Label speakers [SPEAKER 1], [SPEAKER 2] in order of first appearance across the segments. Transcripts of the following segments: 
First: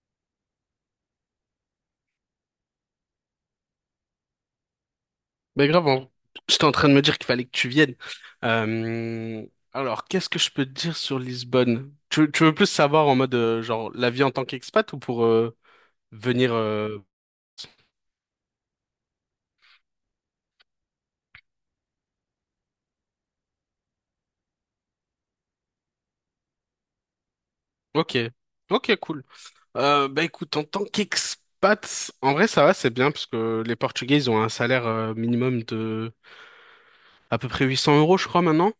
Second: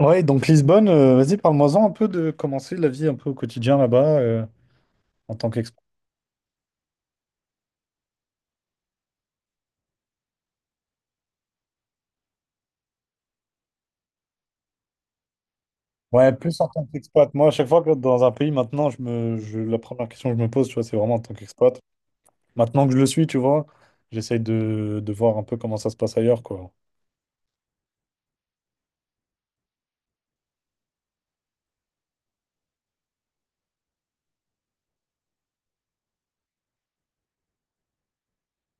[SPEAKER 1] Ouais, donc Lisbonne, vas-y, parle-moi-en un peu de commencer la vie un peu au quotidien là-bas en tant
[SPEAKER 2] Mais
[SPEAKER 1] qu'expat.
[SPEAKER 2] grave, j'étais en train de me dire qu'il fallait que tu viennes. Euh, alors, qu'est-ce que je peux te dire sur Lisbonne? Tu veux plus savoir en mode, genre, la vie en tant qu'expat ou pour
[SPEAKER 1] Ouais,
[SPEAKER 2] venir...
[SPEAKER 1] plus en tant
[SPEAKER 2] euh,
[SPEAKER 1] qu'expat. Moi, à chaque fois que dans un pays, maintenant, la première question que je me pose, tu vois, c'est vraiment en tant qu'expat. Maintenant que je le suis, tu vois, j'essaye de voir un peu comment ça se passe ailleurs, quoi.
[SPEAKER 2] Ok, ok, cool. Bah écoute, en tant qu'expat, en vrai, ça va, c'est bien, parce que les Portugais, ils ont un salaire minimum de à peu près 800 euros, je crois, maintenant.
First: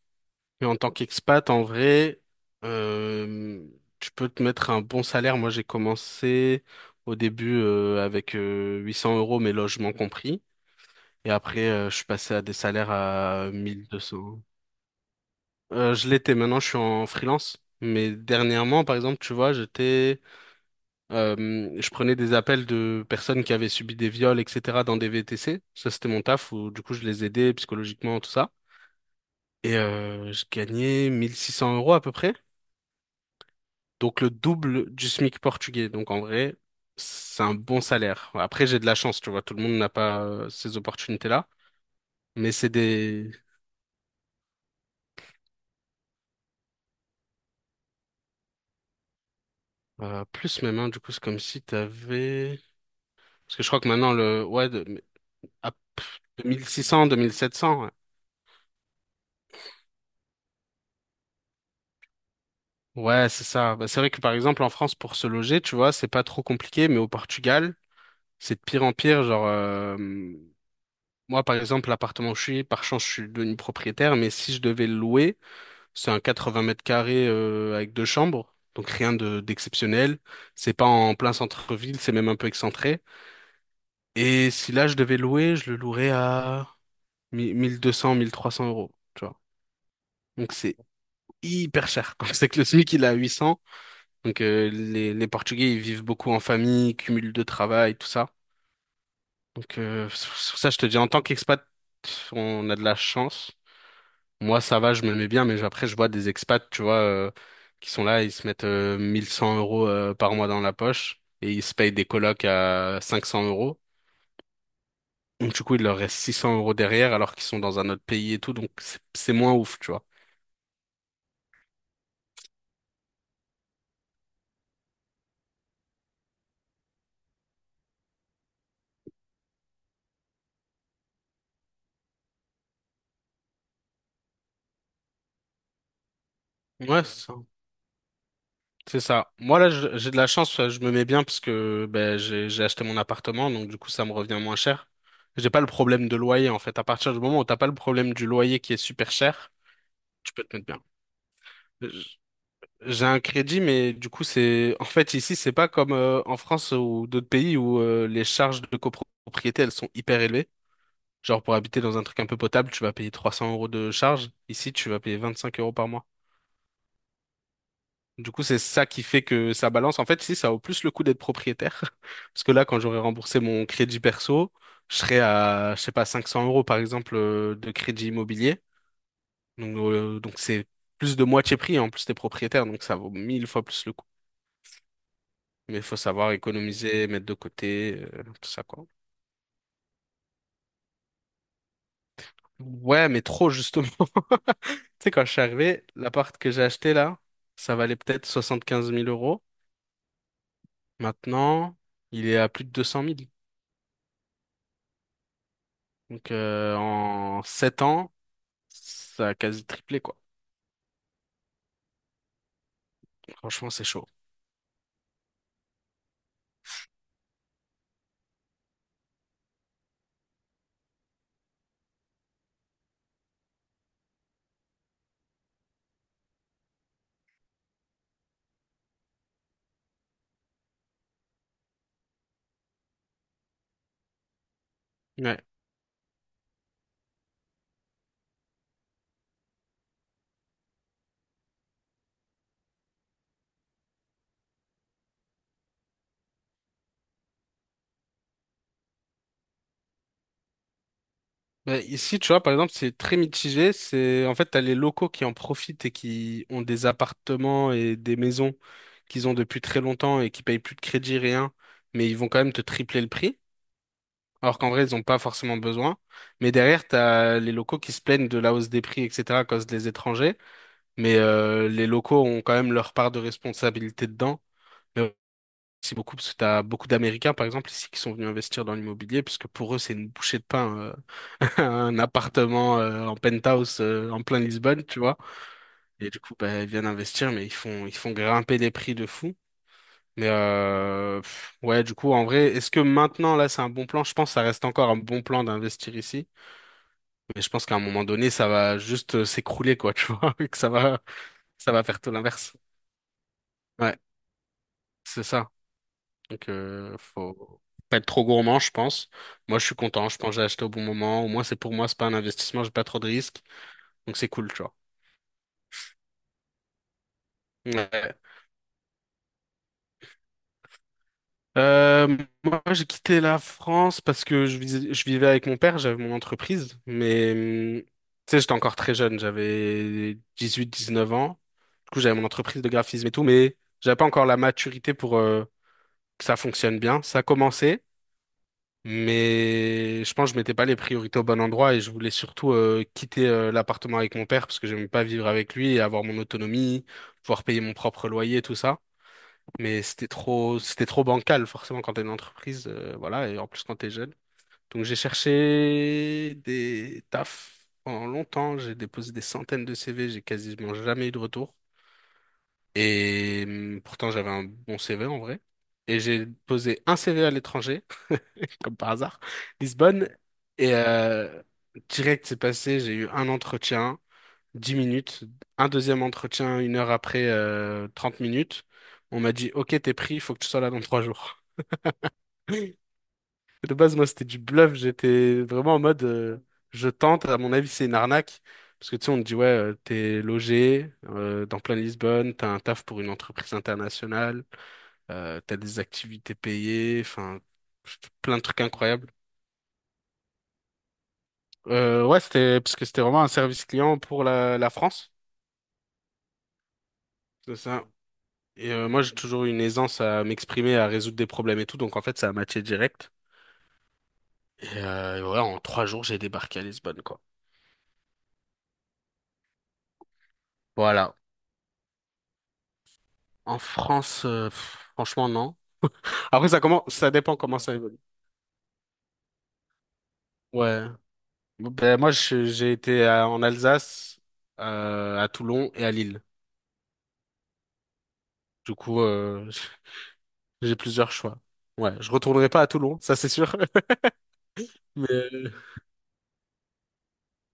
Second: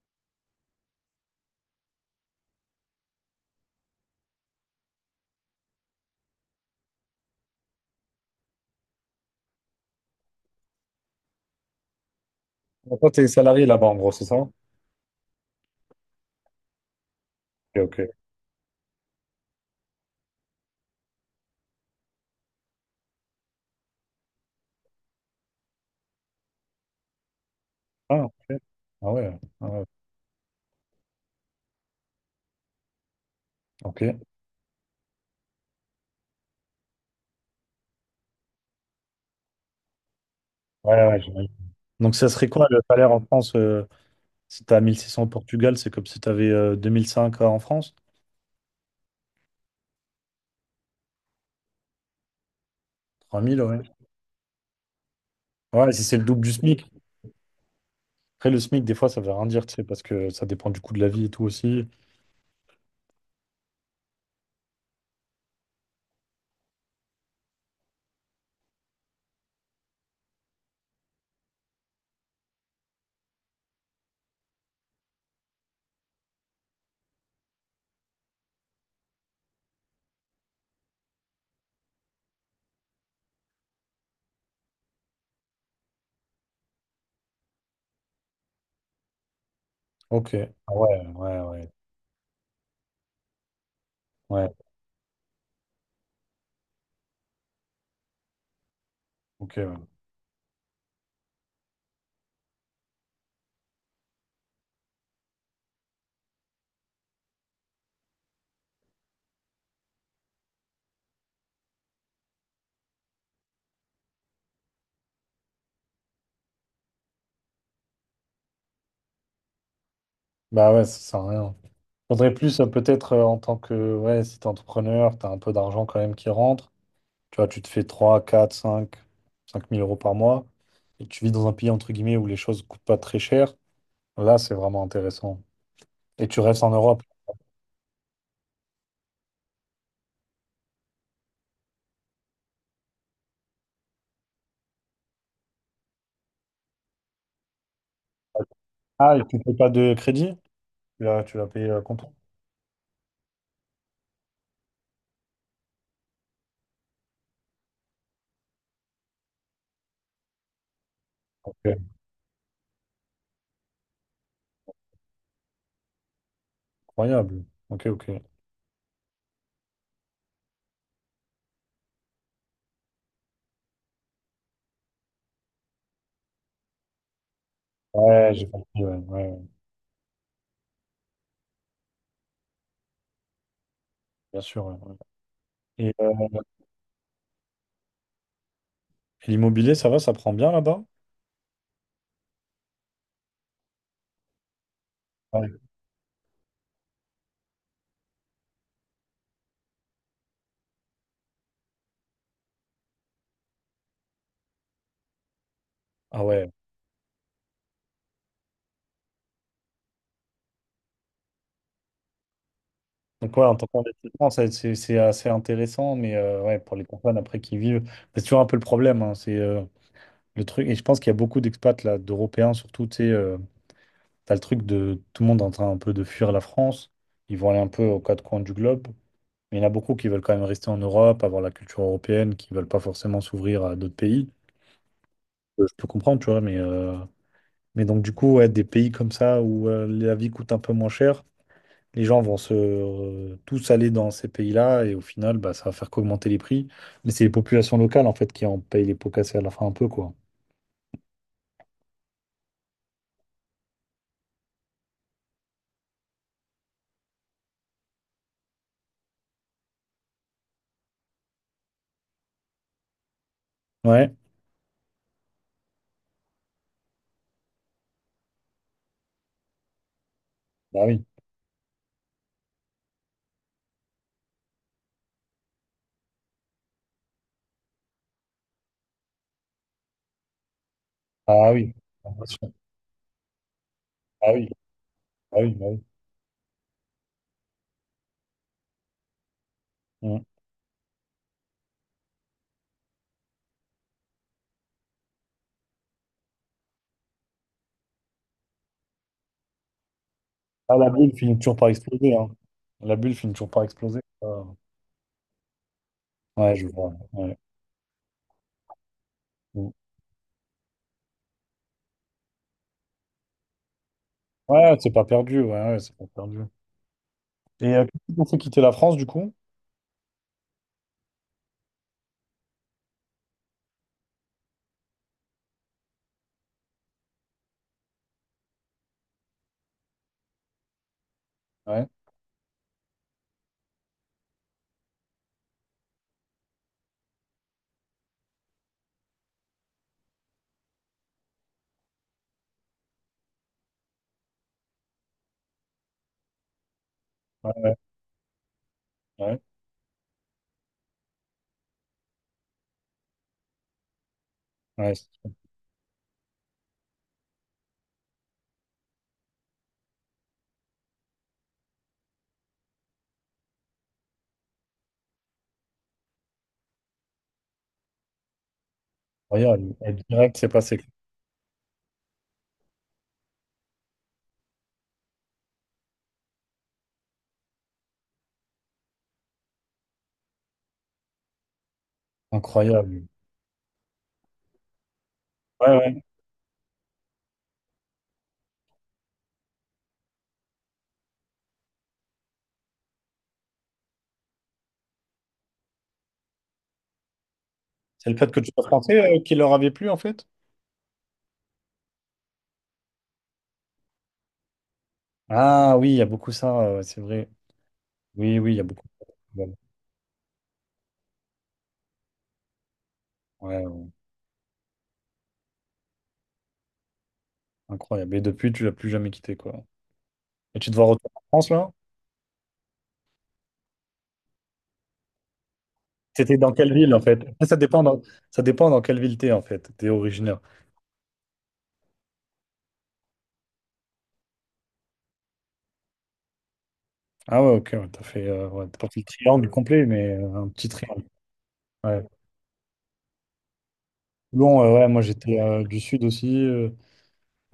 [SPEAKER 2] Et en tant qu'expat, en vrai, euh, tu peux te mettre un bon salaire. Moi, j'ai commencé au début avec 800 euros, mes logements compris. Et après, je suis passé à des salaires
[SPEAKER 1] Donc, toi, t'es
[SPEAKER 2] à
[SPEAKER 1] salarié là-bas, en
[SPEAKER 2] 1200
[SPEAKER 1] gros, c'est ça?
[SPEAKER 2] euros.
[SPEAKER 1] Ok,
[SPEAKER 2] Je l'étais, maintenant, je suis en freelance.
[SPEAKER 1] ok.
[SPEAKER 2] Mais dernièrement, par exemple, tu vois, je prenais des appels de personnes qui avaient subi des viols, etc., dans des VTC. Ça, c'était mon taf où, du coup, je les aidais psychologiquement,
[SPEAKER 1] Ah,
[SPEAKER 2] tout
[SPEAKER 1] ok.
[SPEAKER 2] ça.
[SPEAKER 1] Ah ouais. Ah
[SPEAKER 2] Et
[SPEAKER 1] ouais.
[SPEAKER 2] je gagnais 1600 € à peu près.
[SPEAKER 1] Ok. Ouais,
[SPEAKER 2] Donc le double du SMIC portugais. Donc en vrai, c'est un bon salaire. Après, j'ai de la chance, tu vois, tout le monde n'a pas ces
[SPEAKER 1] ouais, ouais,
[SPEAKER 2] opportunités-là,
[SPEAKER 1] j'imagine. Donc, ça serait
[SPEAKER 2] mais
[SPEAKER 1] quoi
[SPEAKER 2] c'est
[SPEAKER 1] le salaire en
[SPEAKER 2] des
[SPEAKER 1] France si tu as 1600 au Portugal, c'est comme si tu avais 2005 en France?
[SPEAKER 2] plus même, hein, du coup, c'est comme si tu avais
[SPEAKER 1] Trois
[SPEAKER 2] parce
[SPEAKER 1] mille
[SPEAKER 2] que je crois
[SPEAKER 1] ouais.
[SPEAKER 2] que maintenant le ouais de, à
[SPEAKER 1] Ouais, si c'est le double du SMIC.
[SPEAKER 2] 2600, 2700. Ouais,
[SPEAKER 1] Après, le SMIC, des fois, ça veut rien dire, tu sais, parce que ça dépend du coût de la vie et tout aussi.
[SPEAKER 2] ouais, c'est ça. Bah, c'est vrai que par exemple en France pour se loger, tu vois, c'est pas trop compliqué, mais au Portugal, c'est de pire en pire, genre Moi, par exemple, l'appartement où je suis, par chance, je suis devenu propriétaire, mais si je devais le louer, c'est un 80 mètres carrés avec deux chambres, donc rien de d'exceptionnel. C'est pas en plein centre-ville, c'est même un peu excentré. Et si là je devais louer, je le louerais à 1000 1200, 1300 euros, tu vois.
[SPEAKER 1] Ok.
[SPEAKER 2] Donc
[SPEAKER 1] Ah
[SPEAKER 2] c'est
[SPEAKER 1] ouais, ouais, ouais.
[SPEAKER 2] hyper cher. Quand c'est que le SMIC il est à 800, donc
[SPEAKER 1] Ouais,
[SPEAKER 2] les Portugais ils vivent beaucoup en famille, cumul de travail, tout ça.
[SPEAKER 1] ok.
[SPEAKER 2] Donc
[SPEAKER 1] Ouais.
[SPEAKER 2] sur ça je te dis, en tant qu'expat, on a de la chance. Moi, ça va, je me mets bien, mais après, je vois des expats, tu vois, qui sont là, ils se mettent 1100 € par mois dans la poche et ils se payent des colocs à 500 euros. Donc, du coup, il leur reste 600 € derrière alors qu'ils sont dans un autre pays et tout, donc c'est moins ouf, tu vois.
[SPEAKER 1] Bah ouais, ça sert à rien. Faudrait plus, peut-être, en tant que, ouais, si t'es entrepreneur, t'as un peu d'argent quand même qui rentre. Tu vois, tu te fais trois quatre cinq mille euros par mois et tu vis dans un pays, entre guillemets, où les choses coûtent pas très cher. Là, c'est vraiment intéressant. Et tu restes en Europe.
[SPEAKER 2] Ouais, c'est ça. C'est ça. Moi, là, j'ai de la chance, je me mets bien parce que ben, j'ai acheté mon appartement, donc du coup, ça me revient moins cher. J'ai pas le problème de loyer, en fait. À partir du moment où t'as pas le problème du loyer qui est super
[SPEAKER 1] Ah, et tu ne
[SPEAKER 2] cher,
[SPEAKER 1] payes pas de
[SPEAKER 2] tu
[SPEAKER 1] crédit?
[SPEAKER 2] peux te mettre
[SPEAKER 1] Tu l'as payé
[SPEAKER 2] bien.
[SPEAKER 1] comptant.
[SPEAKER 2] J'ai un crédit, mais du coup, c'est en fait ici, c'est pas comme en France ou d'autres pays où les charges de copropriété elles sont hyper élevées. Genre pour
[SPEAKER 1] Ok.
[SPEAKER 2] habiter dans un truc un peu potable, tu vas payer 300 € de charges. Ici, tu vas payer 25 € par mois.
[SPEAKER 1] Incroyable. Ok, ok.
[SPEAKER 2] Du coup, c'est ça qui fait que ça balance. En fait, ici, ça vaut plus le coup d'être propriétaire. Parce que là, quand j'aurai remboursé mon crédit perso, je serai à, je sais pas, 500 € par exemple de crédit
[SPEAKER 1] Ouais, j'ai
[SPEAKER 2] immobilier.
[SPEAKER 1] compris. Ouais, ouais, ouais.
[SPEAKER 2] Donc c'est plus de moitié prix. En plus, t'es propriétaire, donc ça vaut mille fois plus le coup.
[SPEAKER 1] Bien sûr. Ouais, ouais.
[SPEAKER 2] Mais il
[SPEAKER 1] Et,
[SPEAKER 2] faut
[SPEAKER 1] euh,
[SPEAKER 2] savoir économiser, mettre de côté, tout ça, quoi.
[SPEAKER 1] et l'immobilier, ça va, ça prend bien là-bas?
[SPEAKER 2] Ouais, mais trop, justement. Tu sais, quand je suis
[SPEAKER 1] Ouais.
[SPEAKER 2] arrivé, l'appart que j'ai acheté, là, ça valait peut-être soixante quinze mille euros. Maintenant, il est à plus de 200 000.
[SPEAKER 1] Ah
[SPEAKER 2] Donc,
[SPEAKER 1] ouais.
[SPEAKER 2] en 7 ans, ça a quasi triplé, quoi.
[SPEAKER 1] Donc ouais, en tant
[SPEAKER 2] Franchement, c'est chaud.
[SPEAKER 1] qu'investissement, c'est assez intéressant, mais ouais, pour les personnes après qui vivent, c'est toujours un peu le problème, hein. C'est Le truc, et je pense qu'il y a beaucoup d'expats là, d'Européens surtout, tu sais, t'as le truc de tout le monde est en train un peu de fuir la France. Ils vont aller un peu aux quatre coins du globe. Mais il y en a beaucoup qui veulent quand même rester en Europe, avoir la culture européenne, qui veulent pas forcément s'ouvrir à d'autres pays.
[SPEAKER 2] Ouais.
[SPEAKER 1] Je peux comprendre, tu vois, mais donc du coup, ouais, des pays comme ça où la vie coûte un peu moins cher, les gens vont se tous aller dans ces pays-là et au final, bah, ça va faire qu'augmenter les prix. Mais c'est les populations locales en fait qui en payent les pots cassés à la fin un peu, quoi.
[SPEAKER 2] Ben, ici, tu vois, par exemple, c'est très mitigé. C'est en fait, t'as les locaux qui en profitent et qui ont des appartements et des maisons qu'ils ont depuis très longtemps et qui payent plus de crédit, rien, mais ils vont quand même te tripler le prix.
[SPEAKER 1] Ouais,
[SPEAKER 2] Alors qu'en vrai, ils n'ont pas forcément besoin. Mais derrière, t'as les locaux qui se plaignent de la hausse des prix, etc., à cause des étrangers.
[SPEAKER 1] bah oui.
[SPEAKER 2] Mais les locaux ont quand même leur part de responsabilité dedans. Mais aussi beaucoup, parce que t'as beaucoup d'Américains, par exemple, ici, qui sont venus investir dans l'immobilier, puisque pour eux, c'est une bouchée de pain.
[SPEAKER 1] Ah oui.
[SPEAKER 2] Un appartement en penthouse en
[SPEAKER 1] Ah
[SPEAKER 2] plein
[SPEAKER 1] oui,
[SPEAKER 2] Lisbonne, tu vois.
[SPEAKER 1] ah oui, bah oui.
[SPEAKER 2] Et du coup, bah, ils viennent investir, mais ils font grimper les prix de fou.
[SPEAKER 1] Mm.
[SPEAKER 2] Mais ouais, du coup, en vrai, est-ce que maintenant, là, c'est un bon plan? Je pense que ça reste encore un bon plan d'investir ici. Mais je pense qu'à un moment donné, ça va juste s'écrouler, quoi, tu vois, et que ça
[SPEAKER 1] Ah, la
[SPEAKER 2] va,
[SPEAKER 1] bulle finit toujours par
[SPEAKER 2] ça va faire tout
[SPEAKER 1] exploser, hein.
[SPEAKER 2] l'inverse.
[SPEAKER 1] La bulle finit toujours par
[SPEAKER 2] Ouais,
[SPEAKER 1] exploser. Ça.
[SPEAKER 2] c'est ça. Donc,
[SPEAKER 1] Ouais, je vois. Ouais.
[SPEAKER 2] faut pas être trop gourmand, je pense. Moi, je
[SPEAKER 1] Mm.
[SPEAKER 2] suis content. Je pense que j'ai acheté au bon moment. Au moins, c'est pour moi, c'est pas un investissement, j'ai pas trop de risques. Donc, c'est cool, tu vois.
[SPEAKER 1] Ouais, c'est pas perdu, ouais, ouais, c'est pas perdu. Et qu'est-ce qui
[SPEAKER 2] Ouais.
[SPEAKER 1] vous fait quitter la France, du coup?
[SPEAKER 2] Euh, moi, j'ai quitté la France parce que je vivais avec mon père, j'avais mon entreprise, mais tu sais, j'étais encore très jeune, j'avais 18, 19 ans.
[SPEAKER 1] Ouais,
[SPEAKER 2] Du coup, j'avais mon entreprise de graphisme et tout, mais j'avais pas encore la maturité pour que ça fonctionne bien. Ça commençait, mais je pense que je mettais pas les priorités au bon endroit et je voulais surtout quitter l'appartement avec mon père parce que j'aimais pas vivre avec lui et avoir mon autonomie, pouvoir
[SPEAKER 1] ouais,
[SPEAKER 2] payer mon
[SPEAKER 1] ouais,
[SPEAKER 2] propre loyer, tout ça.
[SPEAKER 1] ouais,
[SPEAKER 2] Mais c'était trop bancal, forcément, quand t'es une entreprise, voilà, et en plus quand t'es jeune. Donc
[SPEAKER 1] ouais,
[SPEAKER 2] j'ai
[SPEAKER 1] c'est
[SPEAKER 2] cherché des tafs pendant longtemps, j'ai déposé des centaines de CV, j'ai quasiment jamais eu de retour. Et pourtant j'avais un bon CV en vrai. Et j'ai posé un CV à l'étranger, comme par hasard,
[SPEAKER 1] incroyable. Et
[SPEAKER 2] Lisbonne.
[SPEAKER 1] direct, c'est
[SPEAKER 2] Et
[SPEAKER 1] passé.
[SPEAKER 2] direct c'est passé, j'ai eu un entretien, 10 minutes, un deuxième entretien une heure après, 30 minutes. On m'a dit, OK, t'es pris, il faut que tu sois là dans 3 jours.
[SPEAKER 1] Incroyable.
[SPEAKER 2] De base, moi, c'était du bluff. J'étais vraiment
[SPEAKER 1] Ouais,
[SPEAKER 2] en
[SPEAKER 1] ouais.
[SPEAKER 2] mode, je tente. À mon avis, c'est une arnaque. Parce que tu sais, on te dit, ouais, t'es logé dans plein Lisbonne, t'as un taf pour une entreprise internationale, t'as des activités payées, enfin,
[SPEAKER 1] C'est le fait
[SPEAKER 2] plein
[SPEAKER 1] que
[SPEAKER 2] de
[SPEAKER 1] tu
[SPEAKER 2] trucs
[SPEAKER 1] sois
[SPEAKER 2] incroyables.
[SPEAKER 1] français qui leur avait plu, en fait?
[SPEAKER 2] Ouais, c'était parce que c'était vraiment un service client pour la France.
[SPEAKER 1] Ah oui, il y a beaucoup ça, c'est vrai.
[SPEAKER 2] C'est ça.
[SPEAKER 1] Oui, oui, il y a
[SPEAKER 2] Et
[SPEAKER 1] beaucoup.
[SPEAKER 2] moi, j'ai toujours
[SPEAKER 1] Ouais,
[SPEAKER 2] eu une aisance à m'exprimer, à résoudre des problèmes et tout. Donc, en fait, ça a matché direct.
[SPEAKER 1] ouais,
[SPEAKER 2] Et ouais, en 3 jours, j'ai débarqué à Lisbonne, quoi.
[SPEAKER 1] incroyable. Et depuis, tu l'as plus jamais quitté, quoi. Et tu te vois retourner
[SPEAKER 2] Voilà.
[SPEAKER 1] en France, là?
[SPEAKER 2] En France, franchement, non.
[SPEAKER 1] C'était
[SPEAKER 2] Après,
[SPEAKER 1] dans
[SPEAKER 2] ça
[SPEAKER 1] quelle
[SPEAKER 2] commence,
[SPEAKER 1] ville en
[SPEAKER 2] ça
[SPEAKER 1] fait?
[SPEAKER 2] dépend
[SPEAKER 1] Ah, ça
[SPEAKER 2] comment ça
[SPEAKER 1] dépend
[SPEAKER 2] évolue.
[SPEAKER 1] dans, ça dépend dans quelle ville t'es en fait, t'es originaire.
[SPEAKER 2] Ouais. Ben, moi, j'ai été en Alsace, à Toulon et à Lille.
[SPEAKER 1] Ah ouais, ok, ouais, t'as fait, ouais,
[SPEAKER 2] Du
[SPEAKER 1] t'as pas fait
[SPEAKER 2] coup,
[SPEAKER 1] le triangle complet, mais un petit
[SPEAKER 2] j'ai
[SPEAKER 1] triangle.
[SPEAKER 2] plusieurs choix. Ouais,
[SPEAKER 1] Ouais.
[SPEAKER 2] je retournerai pas à Toulon, ça c'est sûr.
[SPEAKER 1] Toulon, ouais, moi
[SPEAKER 2] Mais
[SPEAKER 1] j'étais
[SPEAKER 2] euh,
[SPEAKER 1] du sud aussi,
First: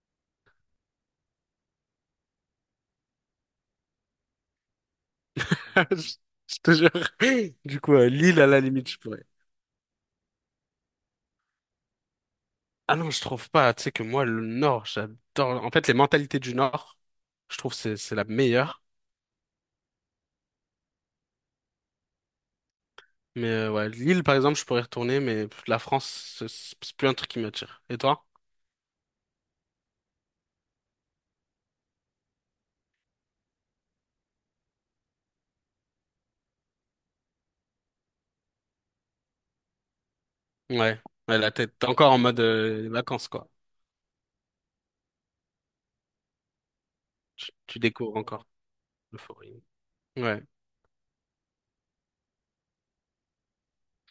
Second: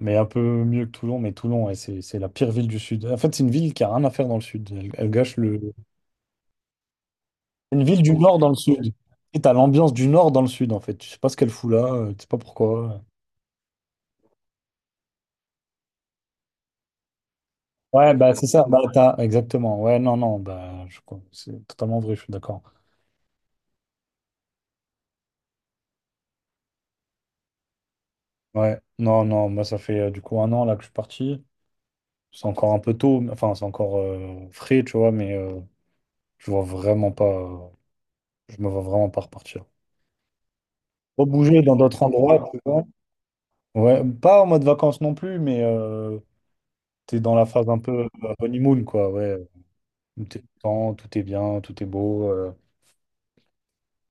[SPEAKER 1] mais un peu mieux que Toulon, mais Toulon, ouais, c'est la pire ville du sud. En fait, c'est une ville qui a rien à faire dans le sud. Elle, elle gâche le. C'est
[SPEAKER 2] je je te jure. Du
[SPEAKER 1] Une
[SPEAKER 2] coup,
[SPEAKER 1] ville du nord
[SPEAKER 2] Lille,
[SPEAKER 1] dans
[SPEAKER 2] à
[SPEAKER 1] le
[SPEAKER 2] la limite,
[SPEAKER 1] sud.
[SPEAKER 2] je pourrais.
[SPEAKER 1] Et t'as l'ambiance du nord dans le sud en fait. Tu sais pas ce qu'elle fout là, tu sais pas
[SPEAKER 2] Ah
[SPEAKER 1] pourquoi.
[SPEAKER 2] non, je trouve pas. Tu sais que moi, le Nord, j'adore. En fait, les mentalités du Nord, je trouve c'est
[SPEAKER 1] Ouais,
[SPEAKER 2] c'est la
[SPEAKER 1] bah c'est ça, bah
[SPEAKER 2] meilleure.
[SPEAKER 1] t'as exactement. Ouais, non, non, bah je c'est totalement vrai, je suis d'accord.
[SPEAKER 2] Mais ouais, Lille, par exemple, je pourrais retourner, mais la France, c'est plus un truc qui m'attire. Et toi?
[SPEAKER 1] Ouais, non, non, moi ça fait du coup un an là que je suis parti. C'est encore un peu tôt, enfin c'est encore frais, tu vois, mais je vois vraiment pas, je me vois vraiment pas repartir.
[SPEAKER 2] Ouais,
[SPEAKER 1] Faut
[SPEAKER 2] ouais, la
[SPEAKER 1] bouger dans
[SPEAKER 2] tête. T'es
[SPEAKER 1] d'autres
[SPEAKER 2] encore en mode
[SPEAKER 1] endroits, tu vois.
[SPEAKER 2] vacances, quoi.
[SPEAKER 1] Ouais, pas en mode vacances non plus, mais t'es dans la
[SPEAKER 2] Tu,
[SPEAKER 1] phase
[SPEAKER 2] tu
[SPEAKER 1] un peu
[SPEAKER 2] découvres encore
[SPEAKER 1] honeymoon, quoi, ouais.
[SPEAKER 2] l'euphorie.
[SPEAKER 1] Où
[SPEAKER 2] Ouais,
[SPEAKER 1] T'es content, tout est bien, tout est beau.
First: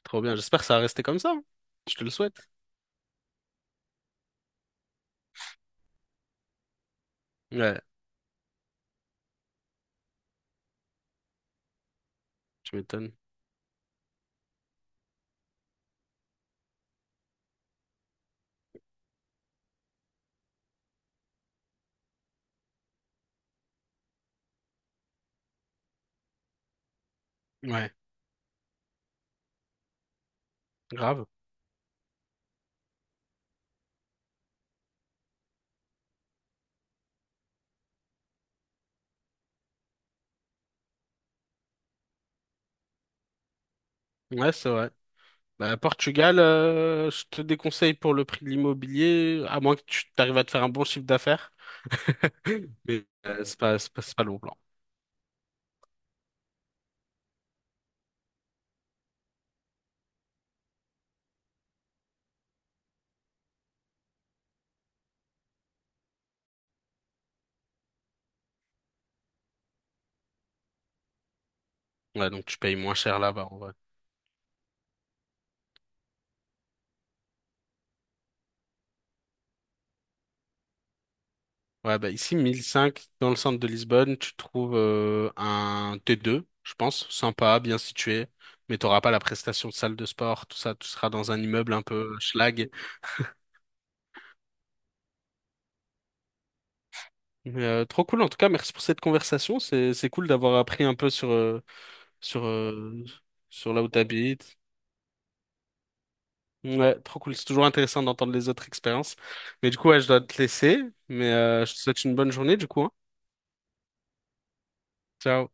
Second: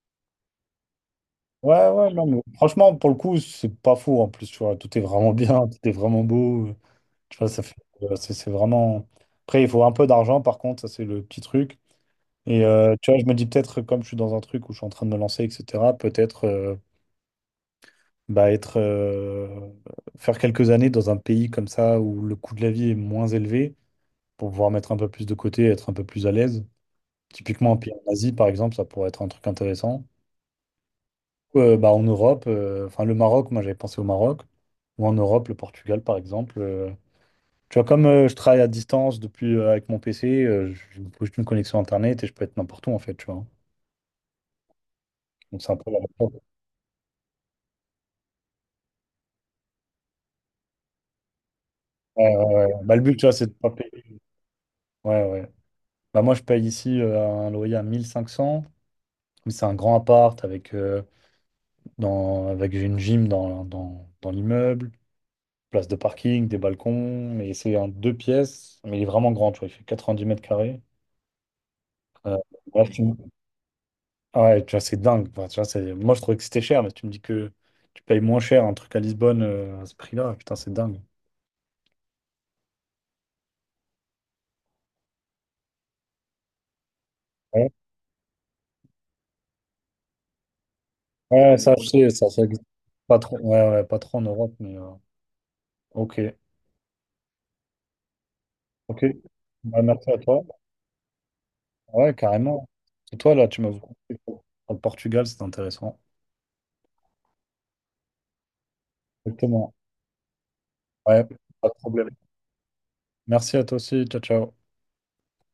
[SPEAKER 2] trop bien. J'espère que ça va rester comme ça, hein.
[SPEAKER 1] Ouais,
[SPEAKER 2] Je te le
[SPEAKER 1] ouais, non, mais
[SPEAKER 2] souhaite.
[SPEAKER 1] franchement, pour le coup, c'est pas fou en plus, tu vois. Tout est vraiment bien, tout est vraiment beau. Tu vois, ça fait,
[SPEAKER 2] Ouais,
[SPEAKER 1] c'est vraiment. Après, il faut un peu d'argent, par contre, ça c'est le petit truc. Et
[SPEAKER 2] tu
[SPEAKER 1] tu
[SPEAKER 2] m'étonnes.
[SPEAKER 1] vois, je me dis peut-être, comme je suis dans un truc où je suis en train de me lancer, etc., peut-être bah, être, faire quelques années dans un pays comme ça où le coût de la vie est moins élevé pour pouvoir mettre un peu plus de côté, être un peu plus à l'aise. Typiquement, un
[SPEAKER 2] Ouais,
[SPEAKER 1] pays en Asie, par exemple, ça pourrait être un truc intéressant.
[SPEAKER 2] grave.
[SPEAKER 1] Bah, en Europe, enfin le Maroc, moi j'avais pensé au Maroc, ou en Europe, le Portugal, par exemple. Tu vois, comme je travaille à distance depuis avec mon PC, je me pose une connexion Internet et je peux être n'importe où, en fait, tu vois.
[SPEAKER 2] Ouais, c'est vrai.
[SPEAKER 1] Donc c'est un
[SPEAKER 2] Bah,
[SPEAKER 1] peu la.
[SPEAKER 2] Portugal, je te déconseille pour le prix de l'immobilier, à moins que tu arrives à te faire un bon chiffre d'affaires.
[SPEAKER 1] Ouais, ouais, ouais. Bah, le
[SPEAKER 2] Mais
[SPEAKER 1] but, tu vois,
[SPEAKER 2] euh,
[SPEAKER 1] c'est de
[SPEAKER 2] c'est
[SPEAKER 1] pas
[SPEAKER 2] pas, c'est pas,
[SPEAKER 1] payer.
[SPEAKER 2] c'est pas le bon plan.
[SPEAKER 1] Ouais, ouais. Bah, moi, je paye ici un loyer à 1500. Mais c'est un grand appart avec, avec j'ai une gym dans l'immeuble, place de parking, des balcons. Mais c'est un deux pièces. Mais il est vraiment grand, tu vois. Il fait 90 m².
[SPEAKER 2] Ouais,
[SPEAKER 1] Euh,
[SPEAKER 2] donc tu payes
[SPEAKER 1] là,
[SPEAKER 2] moins
[SPEAKER 1] tu...
[SPEAKER 2] cher là-bas, en vrai.
[SPEAKER 1] Ouais, tu vois, c'est dingue, quoi. Tu vois, c'est... Moi, je trouvais que c'était cher, mais tu me dis que tu payes moins cher un truc à Lisbonne à ce prix-là. Putain, c'est dingue.
[SPEAKER 2] Ouais, bah ici, 1005, dans le centre de Lisbonne, tu trouves un T2, je pense, sympa,
[SPEAKER 1] Ouais,
[SPEAKER 2] bien situé, mais t'auras pas la prestation de salle de sport, tout ça, tu seras dans un
[SPEAKER 1] Ouais,
[SPEAKER 2] immeuble
[SPEAKER 1] ça,
[SPEAKER 2] un
[SPEAKER 1] je
[SPEAKER 2] peu
[SPEAKER 1] sais, ça existe
[SPEAKER 2] schlag.
[SPEAKER 1] pas trop. Ouais, ouais, pas trop en Europe, mais ok.
[SPEAKER 2] Mais, trop cool, en tout cas, merci pour cette
[SPEAKER 1] Ok.
[SPEAKER 2] conversation,
[SPEAKER 1] Bah,
[SPEAKER 2] c'est
[SPEAKER 1] merci
[SPEAKER 2] c'est
[SPEAKER 1] à
[SPEAKER 2] cool
[SPEAKER 1] toi.
[SPEAKER 2] d'avoir appris un peu
[SPEAKER 1] Ouais,
[SPEAKER 2] sur,
[SPEAKER 1] carrément.
[SPEAKER 2] euh,
[SPEAKER 1] Et toi, là, tu m'as
[SPEAKER 2] sur là où
[SPEAKER 1] conseillé
[SPEAKER 2] t'habites.
[SPEAKER 1] pour le Portugal, c'est intéressant.
[SPEAKER 2] Ouais, trop cool, c'est toujours intéressant d'entendre les autres expériences. Mais
[SPEAKER 1] Exactement.
[SPEAKER 2] du coup, ouais, je dois te laisser,
[SPEAKER 1] Ouais,
[SPEAKER 2] mais
[SPEAKER 1] pas
[SPEAKER 2] je
[SPEAKER 1] de
[SPEAKER 2] te souhaite
[SPEAKER 1] problème.
[SPEAKER 2] une bonne journée, du coup, hein.
[SPEAKER 1] Merci à toi aussi. Ciao, ciao.
[SPEAKER 2] Ciao.